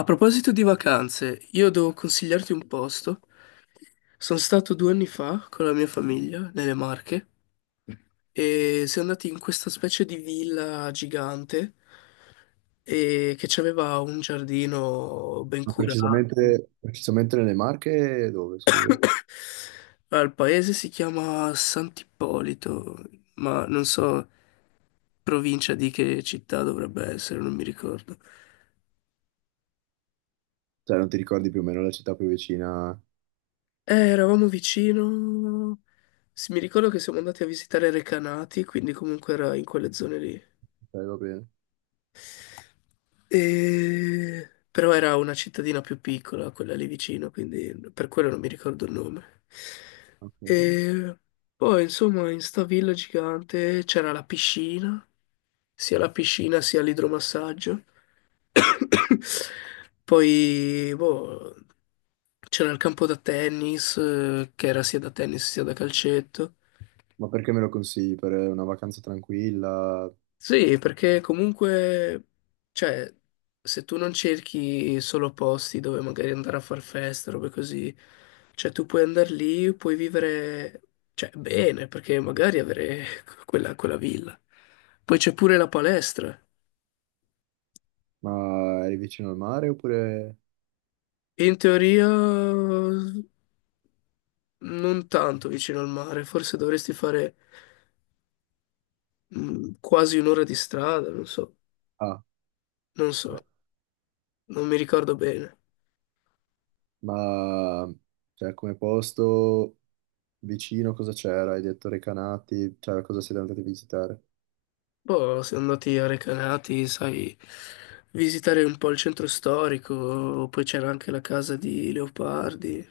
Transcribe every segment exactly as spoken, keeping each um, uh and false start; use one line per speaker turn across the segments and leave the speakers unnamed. A proposito di vacanze, io devo consigliarti un posto. Sono stato due anni fa con la mia famiglia nelle Marche e siamo andati in questa specie di villa gigante e che aveva un giardino ben
Ma
curato.
precisamente, precisamente nelle Marche dove, scusa?
Allora, il paese si chiama Sant'Ippolito, ma non so provincia di che città dovrebbe essere, non mi ricordo.
Cioè, non ti ricordi più o meno la città più vicina? Ok,
Eh, eravamo vicino. Sì, mi ricordo che siamo andati a visitare Recanati, quindi comunque era in quelle zone lì.
va bene.
E- Però era una cittadina più piccola, quella lì vicino, quindi per quello non mi ricordo il nome.
Ok.
E poi, insomma, in sta villa gigante c'era la piscina, sia la piscina sia l'idromassaggio. Poi, boh, c'era il campo da tennis, eh, che era sia da tennis sia da calcetto.
Ma perché me lo consigli? Per una vacanza tranquilla?
Sì, perché comunque, cioè, se tu non cerchi solo posti dove magari andare a far festa, robe così, cioè tu puoi andare lì, puoi vivere, cioè, bene, perché magari avere quella, quella villa. Poi c'è pure la palestra.
Ma eri vicino al mare oppure...
In teoria non tanto vicino al mare, forse dovresti fare mh, quasi un'ora di strada, non so,
Ah,
non so,
ok.
non mi ricordo bene.
Ma, cioè, come posto vicino cosa c'era? Hai detto Recanati? Cioè, cosa siete andati a visitare?
Poi siamo andati a Recanati, sai, visitare un po' il centro storico, poi c'era anche la casa di Leopardi.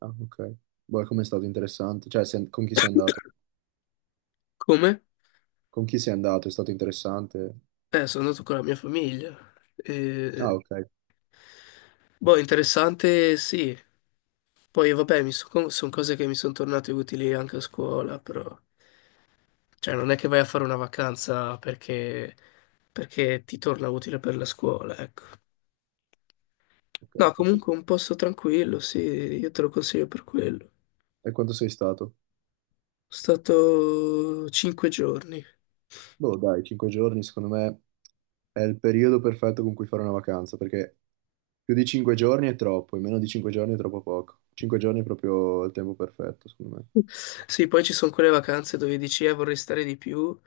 Ah, ok. Boh, com'è stato interessante? Cioè, se- con chi sei andato?
Come?
Con chi sei andato? È stato interessante?
Eh, sono andato con la mia famiglia. E...
Ah, ok.
Boh, interessante, sì. Poi vabbè, mi sono cose che mi sono tornate utili anche a scuola, però... Cioè, non è che vai a fare una vacanza perché, perché ti torna utile per la scuola, ecco.
Ok,
No, comunque
capito.
un posto tranquillo, sì, io te lo consiglio per quello.
E quanto sei stato?
Sono stato cinque giorni.
Boh, dai, cinque giorni secondo me è il periodo perfetto con cui fare una vacanza, perché più di cinque giorni è troppo, e meno di cinque giorni è troppo poco. Cinque giorni è proprio il tempo perfetto, secondo me.
Sì, poi ci sono quelle vacanze dove dici, eh, vorrei stare di più,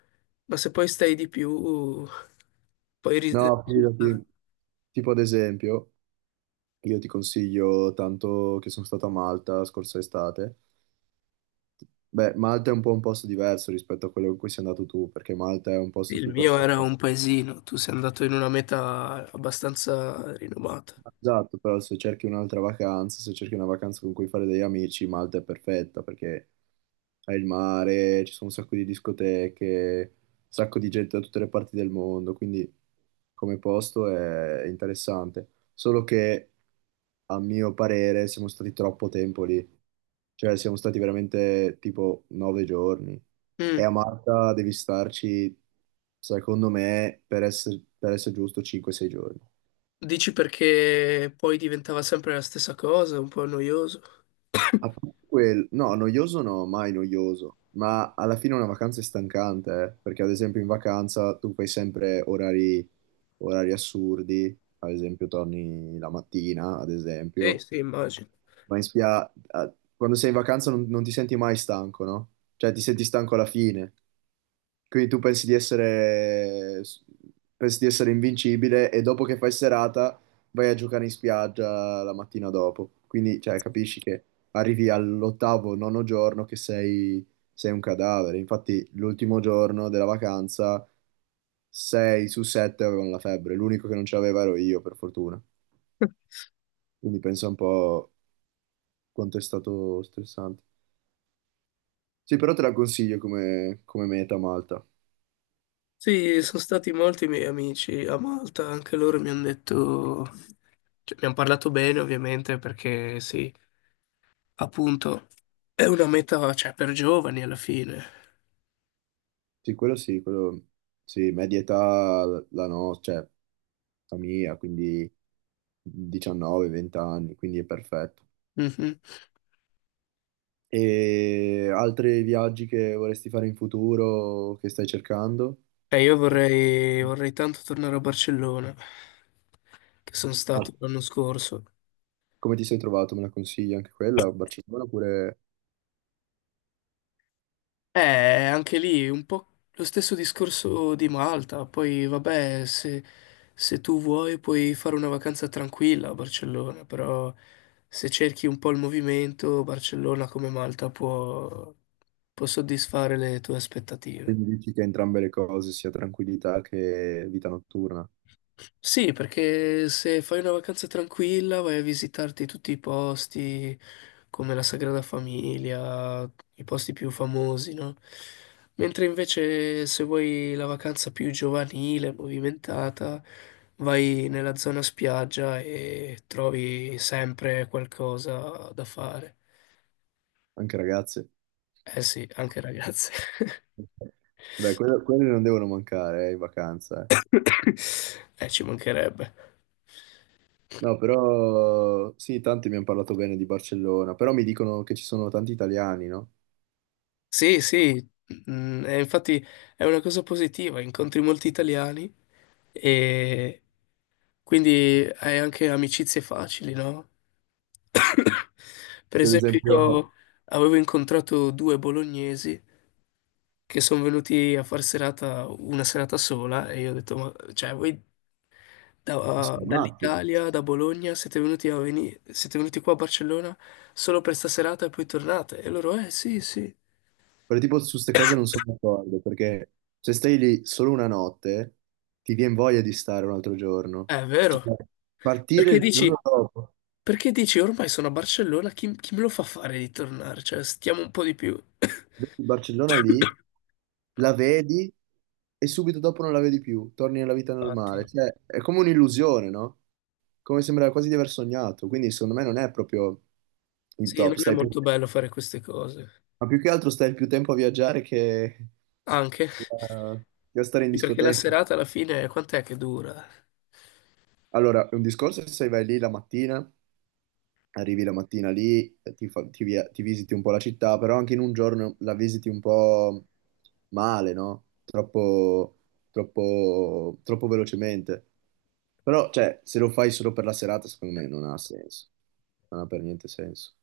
ma se poi stai di più, poi ri-
No,
risulta...
fidati. Tipo ad esempio, io ti consiglio tanto che sono stato a Malta scorsa estate. Beh, Malta è un po' un posto diverso rispetto a quello in cui sei andato tu, perché Malta è un posto
Il
più
mio era
perfetto.
un paesino, tu sei andato in una meta abbastanza rinomata.
Esatto, però se cerchi un'altra vacanza, se cerchi una vacanza con cui fare degli amici, Malta è perfetta perché hai il mare, ci sono un sacco di discoteche, un sacco di gente da tutte le parti del mondo, quindi come posto è interessante. Solo che a mio parere siamo stati troppo tempo lì, cioè siamo stati veramente tipo nove giorni e
Mm.
a Malta devi starci, secondo me, per essere, per essere giusto, cinque sei giorni.
Dici perché poi diventava sempre la stessa cosa, un po' noioso?
A parte quel- no, noioso no, mai noioso, ma alla fine una vacanza è stancante, eh. Perché ad esempio in vacanza tu fai sempre orari, orari assurdi, ad esempio torni la mattina, ad
Sì,
esempio,
sì, immagino.
ma in spia... a- quando sei in vacanza non, non ti senti mai stanco, no? Cioè ti senti stanco alla fine, quindi tu pensi di essere, pensi di essere invincibile e dopo che fai serata vai a giocare in spiaggia la mattina dopo. Quindi, cioè, capisci che arrivi all'ottavo, nono giorno che sei, sei un cadavere. Infatti, l'ultimo giorno della vacanza, sei su sette avevano la febbre. L'unico che non ce l'aveva ero io, per fortuna. Quindi pensa un po' quanto è stato stressante. Sì, però te la consiglio come, come meta Malta.
Sì, sono stati molti miei amici a Malta, anche loro mi hanno detto, cioè, mi hanno parlato bene ovviamente perché sì, appunto è una meta, cioè, per giovani alla fine.
Sì, quello sì, quello sì, media età la nostra, cioè la mia, quindi diciannove venti anni, quindi è perfetto.
Mhm.
E altri viaggi che vorresti fare in futuro, che stai cercando?
E io vorrei, vorrei tanto tornare a Barcellona, che sono
Ah,
stato l'anno scorso.
come ti sei trovato? Me la consigli anche quella a Barcellona? Oppure
Eh, anche lì un po' lo stesso discorso di Malta. Poi, vabbè, se, se tu vuoi puoi fare una vacanza tranquilla a Barcellona, però se cerchi un po' il movimento, Barcellona come Malta può, può soddisfare le tue aspettative.
quindi dici che entrambe le cose, sia tranquillità che vita notturna,
Sì, perché se fai una vacanza tranquilla vai a visitarti tutti i posti come la Sagrada Famiglia, i posti più famosi, no? Mentre invece se vuoi la vacanza più giovanile, movimentata, vai nella zona spiaggia e trovi sempre qualcosa da fare.
anche ragazze?
Eh sì, anche ragazze.
Beh, quello- quelle non devono mancare, eh, in vacanza, eh.
Eh, ci mancherebbe.
No, però sì, tanti mi hanno parlato bene di Barcellona, però mi dicono che ci sono tanti italiani, no?
Sì, sì, mm, e infatti è una cosa positiva, incontri molti italiani e quindi hai anche amicizie facili, no? Per
Per
esempio,
esempio,
io avevo incontrato due bolognesi che sono venuti a far serata una serata sola e io ho detto, ma cioè, voi da-
sono matti.
dall'Italia, da Bologna, siete venuti a veni- siete venuti qua a Barcellona solo per sta serata e poi tornate? E loro, eh sì, sì,
Però tipo su queste cose non sono d'accordo, perché se stai lì solo una notte, ti viene voglia di stare un altro giorno.
"Eh, è
Cioè,
vero.
partire
Perché
il
dici,
giorno dopo.
perché dici ormai sono a Barcellona, chi, chi me lo fa fare di tornare? Cioè, stiamo un po' di più.
Vedi il Barcellona lì, la vedi e subito dopo non la vedi più, torni nella vita normale.
Infatti,
Cioè, è come un'illusione, no? Come sembra quasi di aver sognato. Quindi, secondo me, non è proprio il
sì, non
top.
è
Stai più...
molto bello fare queste cose.
Ma più che altro stai più tempo a viaggiare che,
Anche
che a che a stare in
perché la
discoteca.
serata alla fine, quant'è che dura?
Allora, è un discorso è se vai lì la mattina. Arrivi la mattina lì, ti, fa- ti via- ti visiti un po' la città, però anche in un giorno la visiti un po' male, no? Troppo, troppo, troppo velocemente. Però, cioè, se lo fai solo per la serata, secondo me non ha senso. Non ha per niente senso.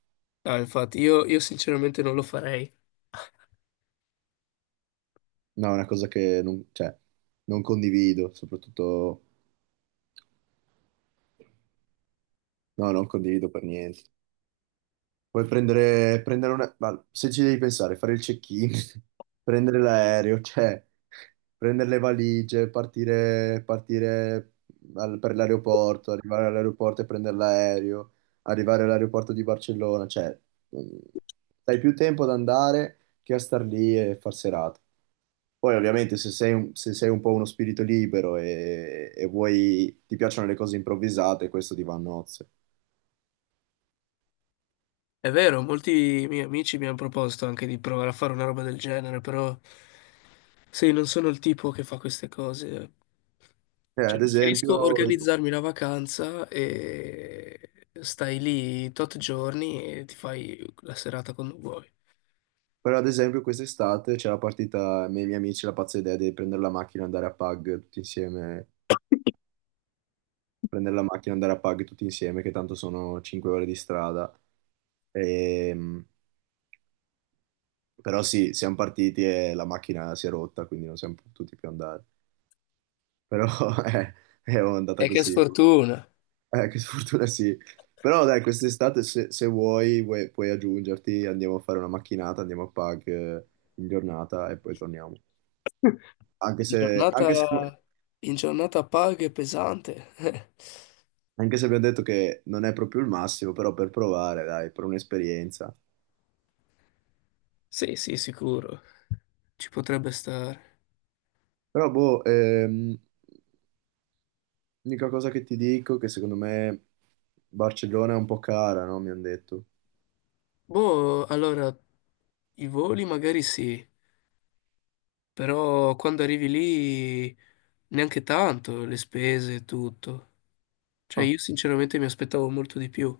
Ah, infatti, io, io sinceramente non lo farei.
No, è una cosa che non, cioè, non condivido, soprattutto... No, non condivido per niente. Puoi prendere, prendere una... ma se ci devi pensare, fare il check-in, prendere l'aereo, cioè prendere le valigie, partire, partire al- per l'aeroporto, arrivare all'aeroporto e prendere l'aereo, arrivare all'aeroporto di Barcellona, cioè mh, dai più tempo ad andare che a star lì e far serata. Poi ovviamente se sei un, se sei un po' uno spirito libero e, e vuoi, ti piacciono le cose improvvisate, questo ti va a nozze.
È vero, molti miei amici mi hanno proposto anche di provare a fare una roba del genere, però sì, non sono il tipo che fa queste cose.
Eh,
Cioè,
ad esempio,
preferisco organizzarmi una vacanza e stai lì tot giorni e ti fai la serata quando vuoi.
però ad esempio quest'estate c'è la partita, me e i miei amici la pazza idea di prendere la macchina e andare a Pag tutti insieme, prendere la macchina e andare a Pag tutti insieme, che tanto sono cinque ore di strada. Ehm, però sì, siamo partiti e la macchina si è rotta, quindi non siamo potuti più andare. Però è, è andata
E che
così.
sfortuna!
Eh, che sfortuna sì. Però dai, quest'estate se, se vuoi, vuoi- puoi aggiungerti, andiamo a fare una macchinata, andiamo a Pag, eh, in giornata e poi torniamo. Anche
In
se, anche se-
giornata, in giornata paga e pesante.
Anche se abbiamo detto che non è proprio il massimo, però per provare, dai, per un'esperienza.
Sì, sì, sicuro. Ci potrebbe stare.
Però, boh, ehm, l'unica cosa che ti dico è che secondo me Barcellona è un po' cara, no? Mi hanno detto.
Boh, allora, i voli magari sì. Però quando arrivi lì neanche tanto, le spese e tutto. Cioè
Ah.
io sinceramente mi aspettavo molto di più.